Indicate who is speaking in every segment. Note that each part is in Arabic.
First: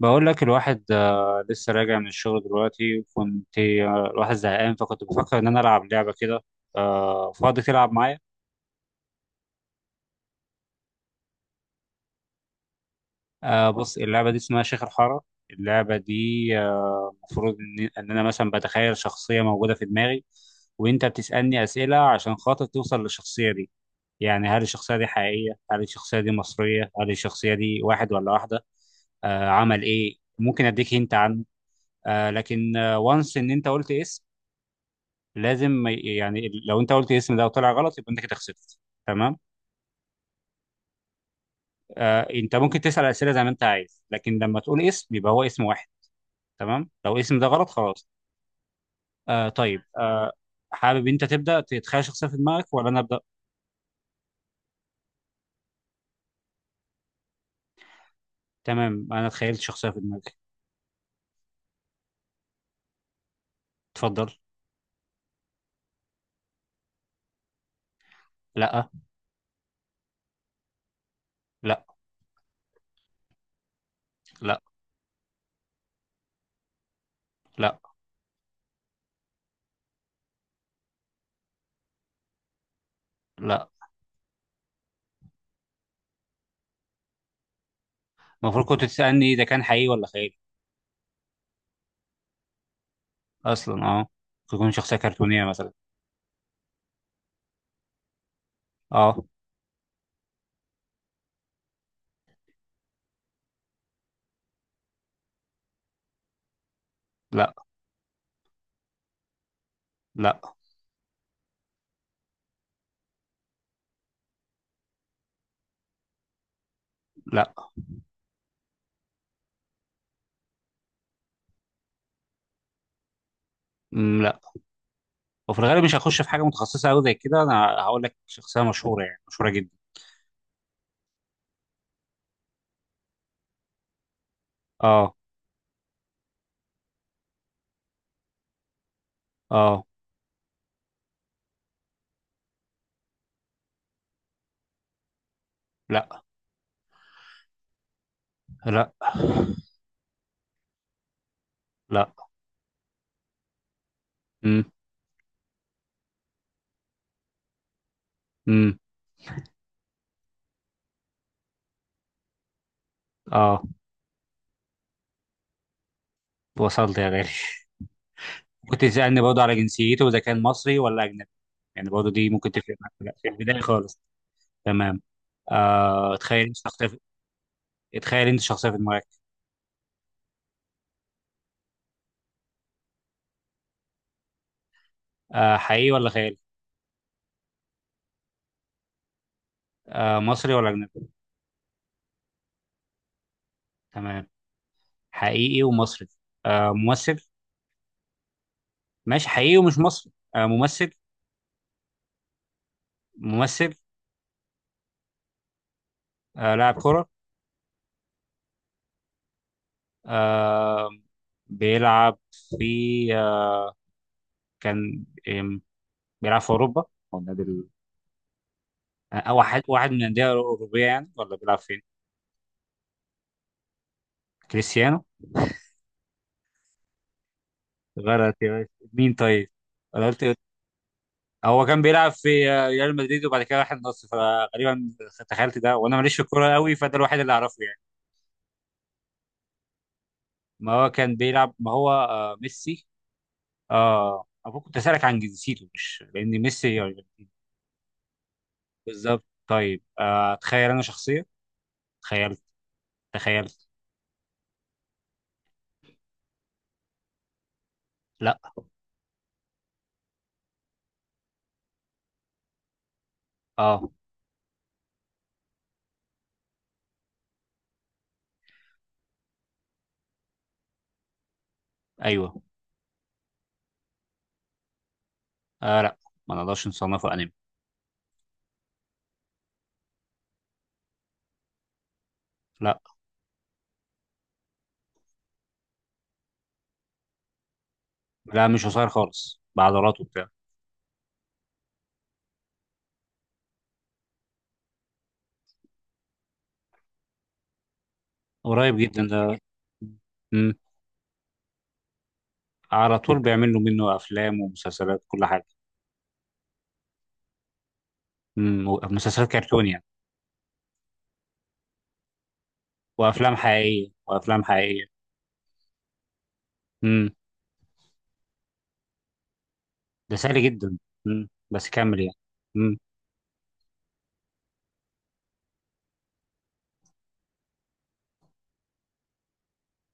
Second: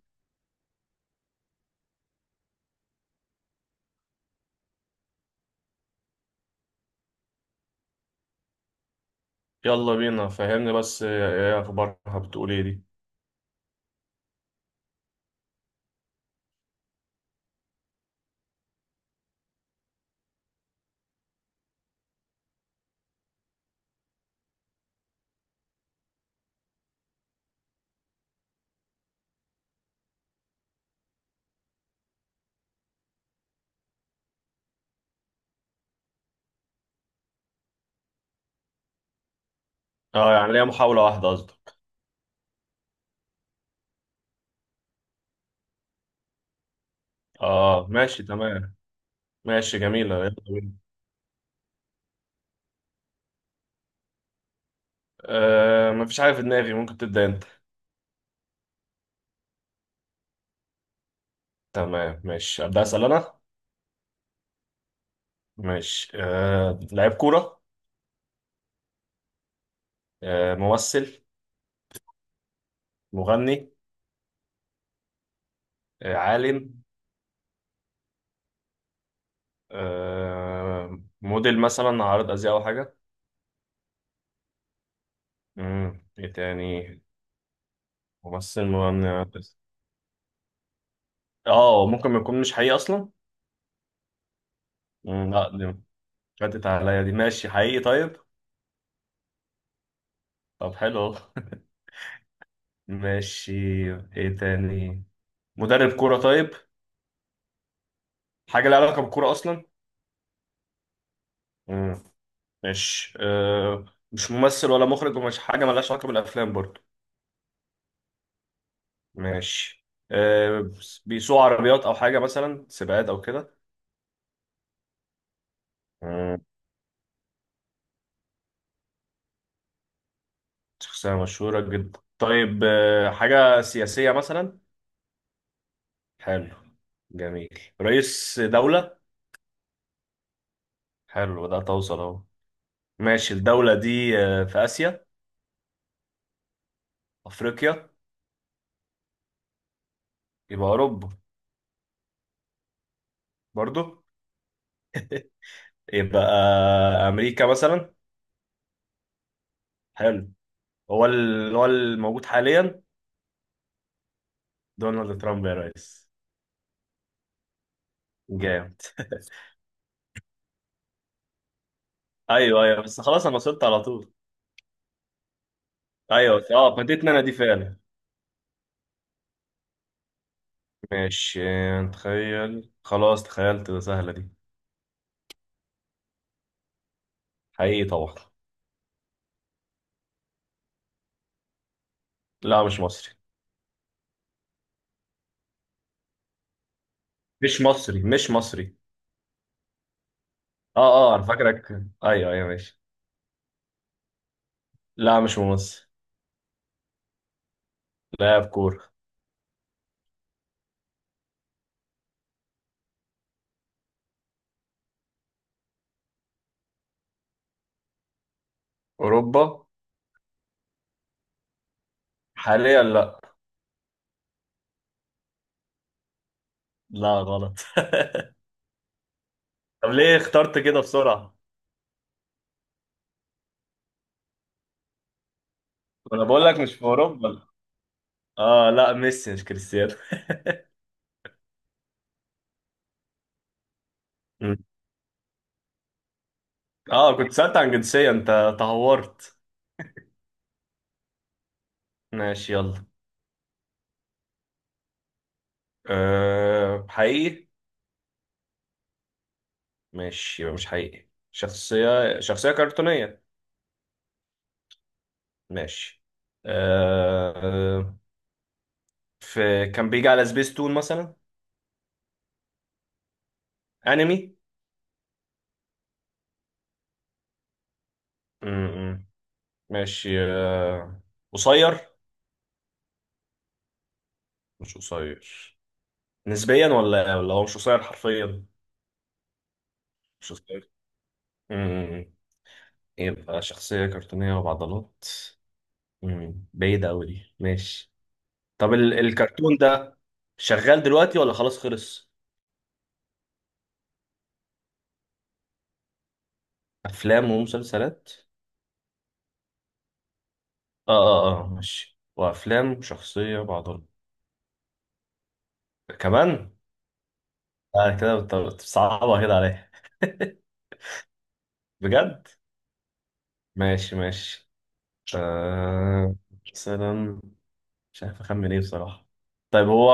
Speaker 1: بقول لك الواحد، لسه راجع من الشغل دلوقتي. وكنت، الواحد زهقان، فكنت بفكر ان انا العب لعبه كده. فاضي تلعب معايا؟
Speaker 2: يلا بينا. فهمني بس ايه. إيه اخبارها بتقول ايه دي.
Speaker 1: بص، اللعبه دي اسمها شيخ الحاره. اللعبه دي، المفروض إن انا مثلا بتخيل شخصيه موجوده في دماغي، وانت بتسالني اسئله عشان خاطر توصل للشخصيه دي. يعني هل الشخصيه دي حقيقيه، هل الشخصيه دي مصريه، هل الشخصيه دي واحد ولا واحده، عمل ايه. ممكن اديك هنت عنه، لكن وانس ان انت قلت اسم، لازم ما يعني لو انت قلت الاسم ده وطلع غلط يبقى انت كده خسرت. تمام؟
Speaker 2: اه، يعني ليا محاولة واحدة قصدك.
Speaker 1: انت ممكن تسال اسئله زي ما انت عايز، لكن لما تقول اسم يبقى هو اسم واحد. تمام؟ لو الاسم ده غلط
Speaker 2: اه
Speaker 1: خلاص.
Speaker 2: ماشي تمام. ماشي
Speaker 1: طيب.
Speaker 2: جميلة، يلا بينا.
Speaker 1: حابب انت تبدا تتخيل شخصيه في دماغك، ولا انا ابدا؟
Speaker 2: مفيش حاجة في دماغي، ممكن تبدأ انت.
Speaker 1: تمام، انا تخيلت شخصيه في دماغي.
Speaker 2: تمام ماشي أبدأ أسأل انا.
Speaker 1: اتفضل.
Speaker 2: ماشي لعيب كورة.
Speaker 1: لا،
Speaker 2: ممثل.
Speaker 1: لا،
Speaker 2: مغني.
Speaker 1: لا،
Speaker 2: عالم.
Speaker 1: لا،
Speaker 2: موديل مثلا، عارض أزياء أو حاجة.
Speaker 1: لا.
Speaker 2: مم. ايه تاني؟
Speaker 1: المفروض
Speaker 2: ممثل،
Speaker 1: كنت
Speaker 2: مغني،
Speaker 1: تسالني
Speaker 2: عارض
Speaker 1: ده
Speaker 2: أزياء.
Speaker 1: كان حقيقي ولا خيالي.
Speaker 2: اه ممكن ما يكون مش حقيقي أصلا.
Speaker 1: اصلا، اه. تكون شخصيه
Speaker 2: مم.
Speaker 1: كرتونيه
Speaker 2: لا
Speaker 1: مثلا.
Speaker 2: دي فاتت عليا، دي ماشي حقيقي طيب.
Speaker 1: اه.
Speaker 2: طب حلو أهو. ماشي. ايه تاني؟ مدرب كورة طيب؟
Speaker 1: لا،
Speaker 2: حاجة لها علاقة بالكورة أصلا؟
Speaker 1: لا،
Speaker 2: مم. ماشي مش ممثل ولا مخرج ومش حاجة ملهاش علاقة بالأفلام برضو؟
Speaker 1: لا.
Speaker 2: ماشي بيسوق عربيات أو حاجة مثلا، سباقات أو كده؟
Speaker 1: مم، لا. وفي الغالب مش هخش في
Speaker 2: مم.
Speaker 1: حاجه متخصصه قوي زي كده، انا هقول لك شخصيه مشهوره، يعني مشهوره جدا.
Speaker 2: شخصية مشهورة جدا طيب، حاجة سياسية مثلا؟
Speaker 1: اه.
Speaker 2: حلو. جميل، رئيس دولة.
Speaker 1: اه.
Speaker 2: حلو ده توصل أهو. ماشي الدولة دي في آسيا؟
Speaker 1: لا،
Speaker 2: أفريقيا؟
Speaker 1: لا،
Speaker 2: يبقى أوروبا؟
Speaker 1: لا.
Speaker 2: برضو؟
Speaker 1: امم.
Speaker 2: يبقى امريكا مثلا؟
Speaker 1: امم.
Speaker 2: حلو. هو اللي هو الموجود حاليا؟
Speaker 1: اه،
Speaker 2: دونالد ترامب يا ريس.
Speaker 1: وصلت يا غالي.
Speaker 2: جامد.
Speaker 1: كنت تسالني برضه على جنسيته اذا كان مصري ولا اجنبي. يعني برضه دي ممكن
Speaker 2: ايوه
Speaker 1: تفرق
Speaker 2: ايوه،
Speaker 1: معاك
Speaker 2: بس
Speaker 1: ولا لا
Speaker 2: خلاص
Speaker 1: في
Speaker 2: انا
Speaker 1: البدايه
Speaker 2: وصلت على
Speaker 1: خالص.
Speaker 2: طول.
Speaker 1: تمام.
Speaker 2: ايوه
Speaker 1: تخيل انت
Speaker 2: اه،
Speaker 1: شخصيه
Speaker 2: فاتتني انا دي فعلا.
Speaker 1: تخيل انت شخصيه في دماغك.
Speaker 2: ماشي. تخيل خلاص، تخيلت سهله دي.
Speaker 1: حقيقي ولا خيالي؟
Speaker 2: حقيقي طبعا.
Speaker 1: مصري ولا اجنبي؟
Speaker 2: لا مش مصري،
Speaker 1: تمام، حقيقي ومصري. ممثل؟
Speaker 2: مش مصري، مش مصري.
Speaker 1: ماشي، حقيقي ومش مصري.
Speaker 2: اه
Speaker 1: ممثل؟
Speaker 2: اه انا فاكرك. ايوه ايوه ماشي.
Speaker 1: ممثل؟
Speaker 2: لا مش مصري.
Speaker 1: لاعب كره؟
Speaker 2: لاعب كوره.
Speaker 1: آه بيلعب في آه كان آم، بيلعب في أوروبا، أو النادي ال- أو
Speaker 2: اوروبا.
Speaker 1: واحد من الأندية الأوروبية يعني، ولا بيلعب فين؟
Speaker 2: حاليا لا.
Speaker 1: كريستيانو.
Speaker 2: لا غلط.
Speaker 1: غلط يا باشا، مين طيب؟
Speaker 2: طب
Speaker 1: أنا
Speaker 2: ليه
Speaker 1: قلت إيه؟
Speaker 2: اخترت كده بسرعه؟
Speaker 1: هو كان بيلعب في، ريال مدريد، وبعد كده راح النصر، فغالبا تخيلت ده وأنا ماليش في
Speaker 2: انا بقول
Speaker 1: الكورة
Speaker 2: لك مش
Speaker 1: قوي،
Speaker 2: في
Speaker 1: فده الوحيد اللي
Speaker 2: اوروبا.
Speaker 1: أعرفه يعني.
Speaker 2: اه لا، ميسي مش كريستيانو.
Speaker 1: ما هو، ميسي.
Speaker 2: مم.
Speaker 1: أبوك كنت أسألك عن جنسيته مش لأن ميسي يعني.
Speaker 2: اه كنت سألت عن جنسية، انت
Speaker 1: بالظبط.
Speaker 2: تهورت.
Speaker 1: طيب، تخيل أنا شخصية. تخيلت.
Speaker 2: ماشي يلا.
Speaker 1: تخيلت.
Speaker 2: حقيقي.
Speaker 1: لا.
Speaker 2: ماشي يبقى مش حقيقي، شخصية كرتونية.
Speaker 1: اه.
Speaker 2: ماشي آه في كان بيجي على سبيس تون مثلا؟
Speaker 1: ايوه.
Speaker 2: انمي؟
Speaker 1: آه، لا. ما نقدرش نصنفه انمي.
Speaker 2: مم. ماشي قصير؟
Speaker 1: لا،
Speaker 2: مش قصير؟ نسبيا ولا هو مش قصير حرفيا؟
Speaker 1: لا، مش قصير خالص، بعضلاته وبتاع.
Speaker 2: مش قصير. مم. يبقى شخصية كرتونية وبعضلات. مم. بعيدة أوي دي، ماشي. طب
Speaker 1: قريب جدا ده.
Speaker 2: الكرتون ده
Speaker 1: مم.
Speaker 2: شغال دلوقتي ولا خلاص خلص؟
Speaker 1: على طول بيعملوا منه افلام ومسلسلات، كل حاجه.
Speaker 2: أفلام ومسلسلات؟
Speaker 1: مم. مسلسلات كرتون يعني.
Speaker 2: آه آه آه ماشي. وأفلام
Speaker 1: وافلام
Speaker 2: شخصية بعضها
Speaker 1: حقيقيه، وافلام حقيقيه.
Speaker 2: كمان؟
Speaker 1: مم.
Speaker 2: كده بتصعبها كده عليا.
Speaker 1: ده سهل جدا. مم، بس كمل يعني.
Speaker 2: بجد؟
Speaker 1: مم.
Speaker 2: ماشي ماشي. آه مثلا، مش عارف أخمن إيه بصراحة. طيب هو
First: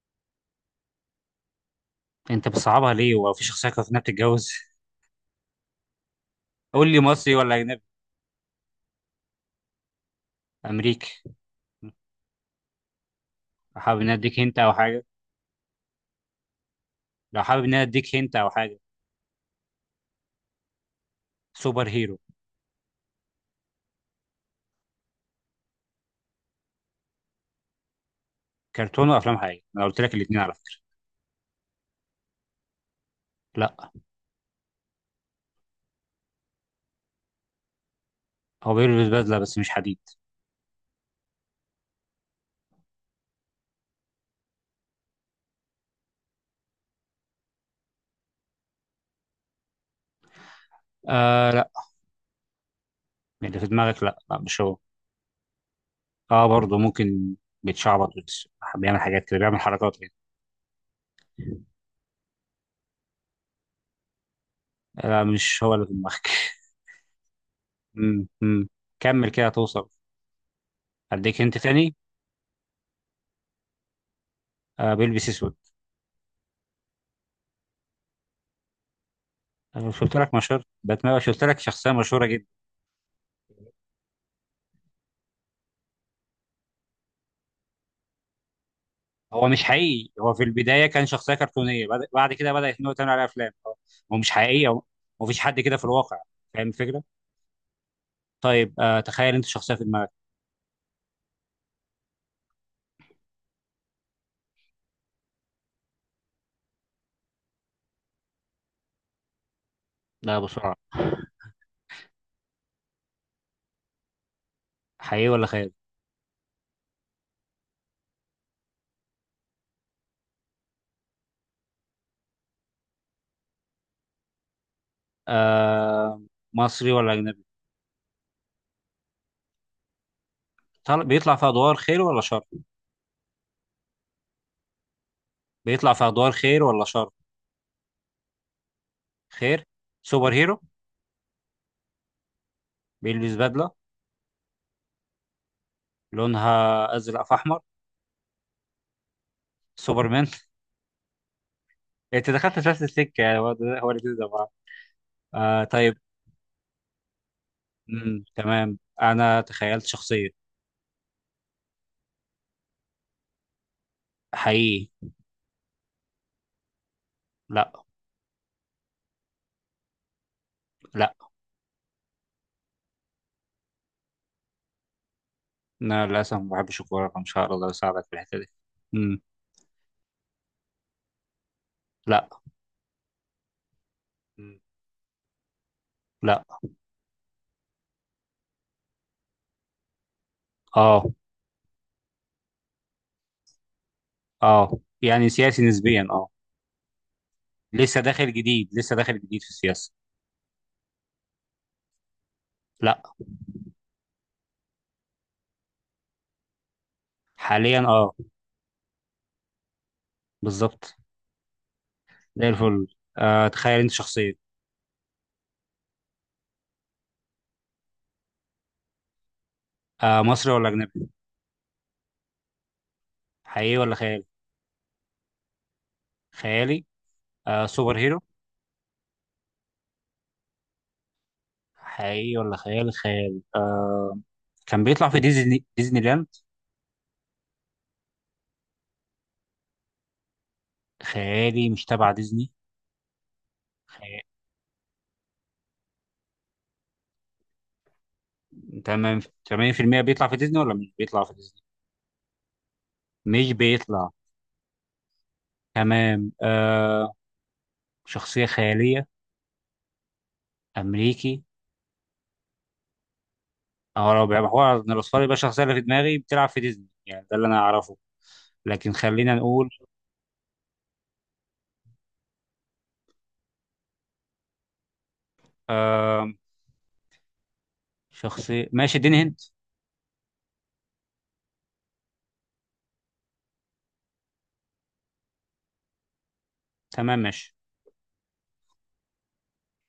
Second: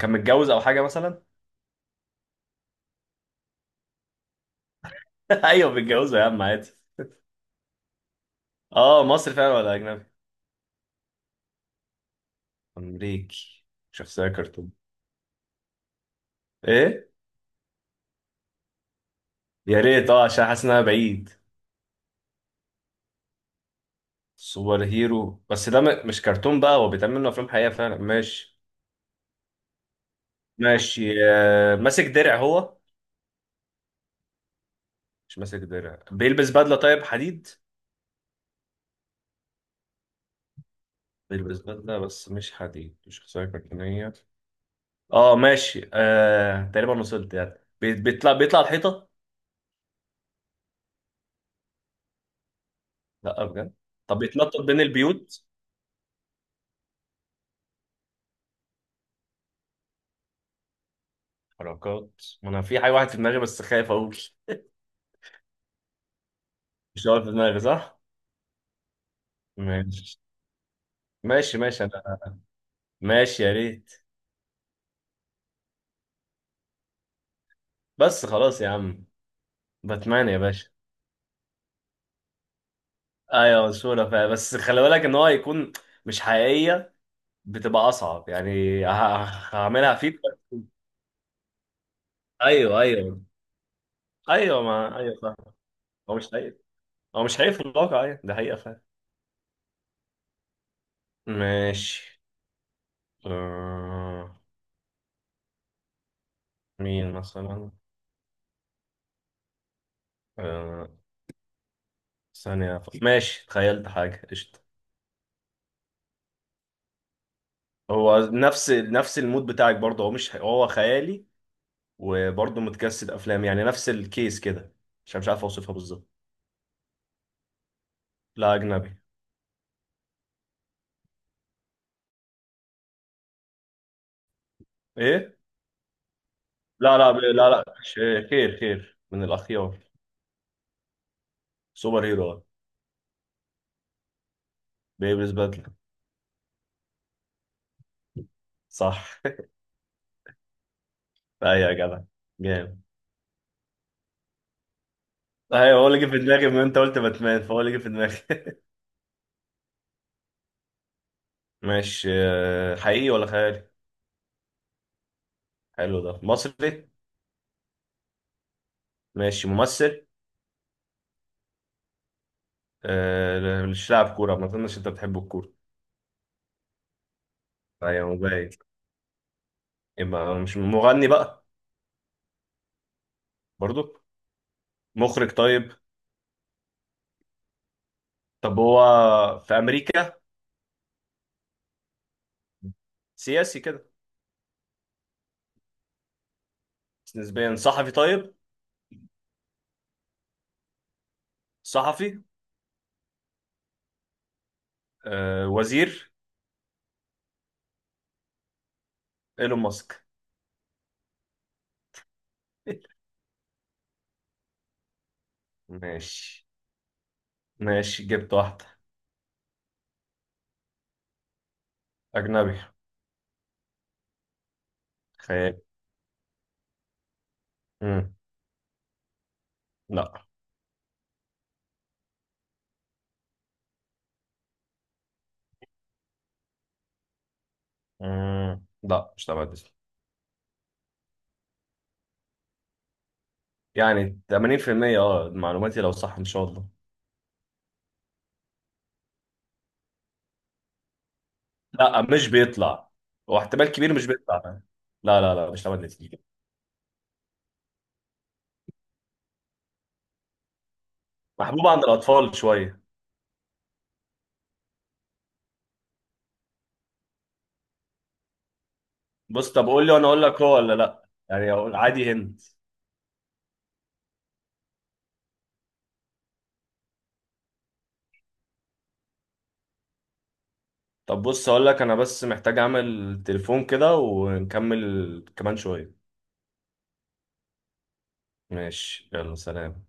Speaker 2: كان متجوز أو حاجة مثلا؟
Speaker 1: انت بتصعبها ليه، هو في شخصيه كانت إنها بتتجوز؟
Speaker 2: أيوه متجوزة يا عم عادي.
Speaker 1: قول لي مصري ولا اجنبي.
Speaker 2: مصري فعلا ولا أجنبي؟
Speaker 1: امريكي. مم.
Speaker 2: أمريكي.
Speaker 1: حابب ان أنا
Speaker 2: شخصية
Speaker 1: اديك هنت
Speaker 2: كرتون.
Speaker 1: او حاجه.
Speaker 2: إيه؟
Speaker 1: لو حابب ان أنا اديك هنت او حاجه.
Speaker 2: يا ريت اه، عشان حاسس انها بعيد.
Speaker 1: سوبر هيرو.
Speaker 2: سوبر هيرو، بس ده مش كرتون بقى، هو بيتعمل منه افلام حقيقيه فعلا ماشي.
Speaker 1: كرتون وافلام حقيقيه، انا قلت لك الاثنين على فكره.
Speaker 2: ماشي ماسك درع هو؟
Speaker 1: لا،
Speaker 2: مش ماسك درع، بيلبس بدله طيب، حديد؟
Speaker 1: هو بيلبس بدلة بس مش حديد.
Speaker 2: بيلبس بدله بس مش حديد، مش شخصيه كرتونيه. اه ماشي تقريبا وصلت يعني. بيطلع الحيطه؟
Speaker 1: آه، لا.
Speaker 2: لا
Speaker 1: اللي في
Speaker 2: بجد؟
Speaker 1: دماغك لا،
Speaker 2: طب
Speaker 1: لا، مش
Speaker 2: بيتنطط
Speaker 1: هو.
Speaker 2: بين البيوت؟
Speaker 1: اه، برضه ممكن. بيتشعبط بس. بيعمل حاجات كده، بيعمل حركات يعني.
Speaker 2: حركات. ما انا في حاجه، واحد في دماغي بس خايف اقول.
Speaker 1: لا، مش هو اللي في دماغك.
Speaker 2: مش هو في دماغي صح؟
Speaker 1: مم، مم. كمل كده توصل.
Speaker 2: ماشي.
Speaker 1: اديك انت
Speaker 2: ماشي ماشي
Speaker 1: تاني.
Speaker 2: انا، ماشي يا ريت.
Speaker 1: بيلبس اسود.
Speaker 2: بس خلاص يا عم.
Speaker 1: انا مش قلت
Speaker 2: باتمان
Speaker 1: لك
Speaker 2: يا
Speaker 1: مشهور
Speaker 2: باشا.
Speaker 1: باتمان؟ مش قلت لك شخصيه مشهوره جدا؟
Speaker 2: ايوه صورة فعلا، بس خلي بالك ان هو هيكون مش حقيقية، بتبقى اصعب يعني.
Speaker 1: هو مش
Speaker 2: هعملها
Speaker 1: حقيقي.
Speaker 2: فيك.
Speaker 1: هو في البدايه كان شخصيه كرتونيه، بعد كده بدات
Speaker 2: ايوه
Speaker 1: ان هو تعمل
Speaker 2: ايوه.
Speaker 1: عليها افلام. هو، هو مش
Speaker 2: ايوه
Speaker 1: حقيقي. هو
Speaker 2: ما ايوه فاهم.
Speaker 1: مفيش حد كده في
Speaker 2: هو
Speaker 1: الواقع.
Speaker 2: مش حقيقي.
Speaker 1: فاهم الفكره.
Speaker 2: هو مش حقيقي في الواقع، ايوه ده حقيقة
Speaker 1: طيب،
Speaker 2: فعلا.
Speaker 1: تخيل انت شخصيه في دماغك.
Speaker 2: ماشي. آه... مين مثلا؟
Speaker 1: لا، بسرعه.
Speaker 2: آه... ثانية أفكر. ماشي تخيلت حاجة قشطة.
Speaker 1: حقيقي ولا خيال؟
Speaker 2: هو نفس المود بتاعك برضه، هو مش حقيقي. هو خيالي وبرضه متجسد افلام، يعني نفس الكيس كده عشان مش عارف اوصفها بالظبط.
Speaker 1: آه مصري ولا أجنبي؟
Speaker 2: لا اجنبي.
Speaker 1: بيطلع في أدوار خير ولا شر؟
Speaker 2: ايه؟
Speaker 1: بيطلع في أدوار خير ولا
Speaker 2: لا
Speaker 1: شر؟
Speaker 2: لا لا لا خير، خير من
Speaker 1: خير.
Speaker 2: الأخيار.
Speaker 1: سوبر هيرو.
Speaker 2: سوبر هيرو.
Speaker 1: بيلبس بدلة.
Speaker 2: بيلبس بدلة.
Speaker 1: لونها أزرق في أحمر.
Speaker 2: صح.
Speaker 1: سوبرمان.
Speaker 2: أيوة يا جدع.
Speaker 1: أنت دخلت في
Speaker 2: جامد.
Speaker 1: نفس السكة يعني. هو ده، هو الاتنين ده بعض.
Speaker 2: أيوة هو
Speaker 1: طيب.
Speaker 2: اللي جه في دماغي من أنت قلت باتمان، فهو اللي جه في دماغي.
Speaker 1: مم. تمام، أنا تخيلت شخصية.
Speaker 2: ماشي حقيقي ولا خيالي؟
Speaker 1: حقيقي.
Speaker 2: حلو، ده مصري؟
Speaker 1: لا.
Speaker 2: ماشي ممثل؟
Speaker 1: لا،
Speaker 2: مش لاعب كورة، ما أظنش أنت بتحب الكورة.
Speaker 1: أنا للأسف ما بحبش الكورة، فمش هقدر أساعدك في
Speaker 2: أيوة
Speaker 1: الحتة دي.
Speaker 2: مبين.
Speaker 1: مم.
Speaker 2: يبقى مش مغني بقى؟
Speaker 1: لا.
Speaker 2: برضو؟
Speaker 1: مم.
Speaker 2: مخرج طيب؟
Speaker 1: لا.
Speaker 2: طب هو في أمريكا؟
Speaker 1: اه.
Speaker 2: سياسي كده؟
Speaker 1: اه، يعني سياسي نسبيا، اه.
Speaker 2: نسبيا، صحفي
Speaker 1: لسه داخل
Speaker 2: طيب؟
Speaker 1: جديد لسه داخل جديد في السياسة.
Speaker 2: صحفي؟
Speaker 1: لا.
Speaker 2: وزير؟
Speaker 1: حاليا، اه.
Speaker 2: ايلون ماسك.
Speaker 1: بالظبط. زي الفل. تخيل انت شخصية.
Speaker 2: ماشي. ماشي جبت واحدة.
Speaker 1: مصري ولا أجنبي؟
Speaker 2: أجنبي.
Speaker 1: حقيقي ولا خيالي؟
Speaker 2: خيال.
Speaker 1: خيالي. سوبر
Speaker 2: مم.
Speaker 1: هيرو؟
Speaker 2: لا.
Speaker 1: حقيقي ولا خيالي؟ خيالي. كان بيطلع في ديزني لاند؟
Speaker 2: مم. لا مش تبع ديزني.
Speaker 1: خيالي مش تبع ديزني؟
Speaker 2: يعني
Speaker 1: خيالي.
Speaker 2: 80%. اه معلوماتي لو صح إن شاء الله.
Speaker 1: تمام، 80% بيطلع في ديزني ولا مش بيطلع في ديزني؟
Speaker 2: لا مش بيطلع. هو
Speaker 1: مش
Speaker 2: احتمال كبير مش
Speaker 1: بيطلع.
Speaker 2: بيطلع. لا لا لا، مش تبع ديزني.
Speaker 1: تمام. شخصية خيالية. أمريكي.
Speaker 2: محبوب عند الأطفال شوية.
Speaker 1: اه، لو بيبقى هو من الأصفار، يبقى الشخصية اللي في دماغي بتلعب في ديزني، يعني ده اللي أنا أعرفه. لكن خلينا
Speaker 2: بص طب
Speaker 1: نقول.
Speaker 2: قول لي وأنا أقول لك هو ولا لا، يعني أقول عادي هند.
Speaker 1: شخصية؟ ماشي، اديني هنت.
Speaker 2: طب بص أقول لك، أنا بس محتاج أعمل تليفون كده ونكمل كمان شوية.
Speaker 1: تمام، ماشي.
Speaker 2: ماشي يلا سلام.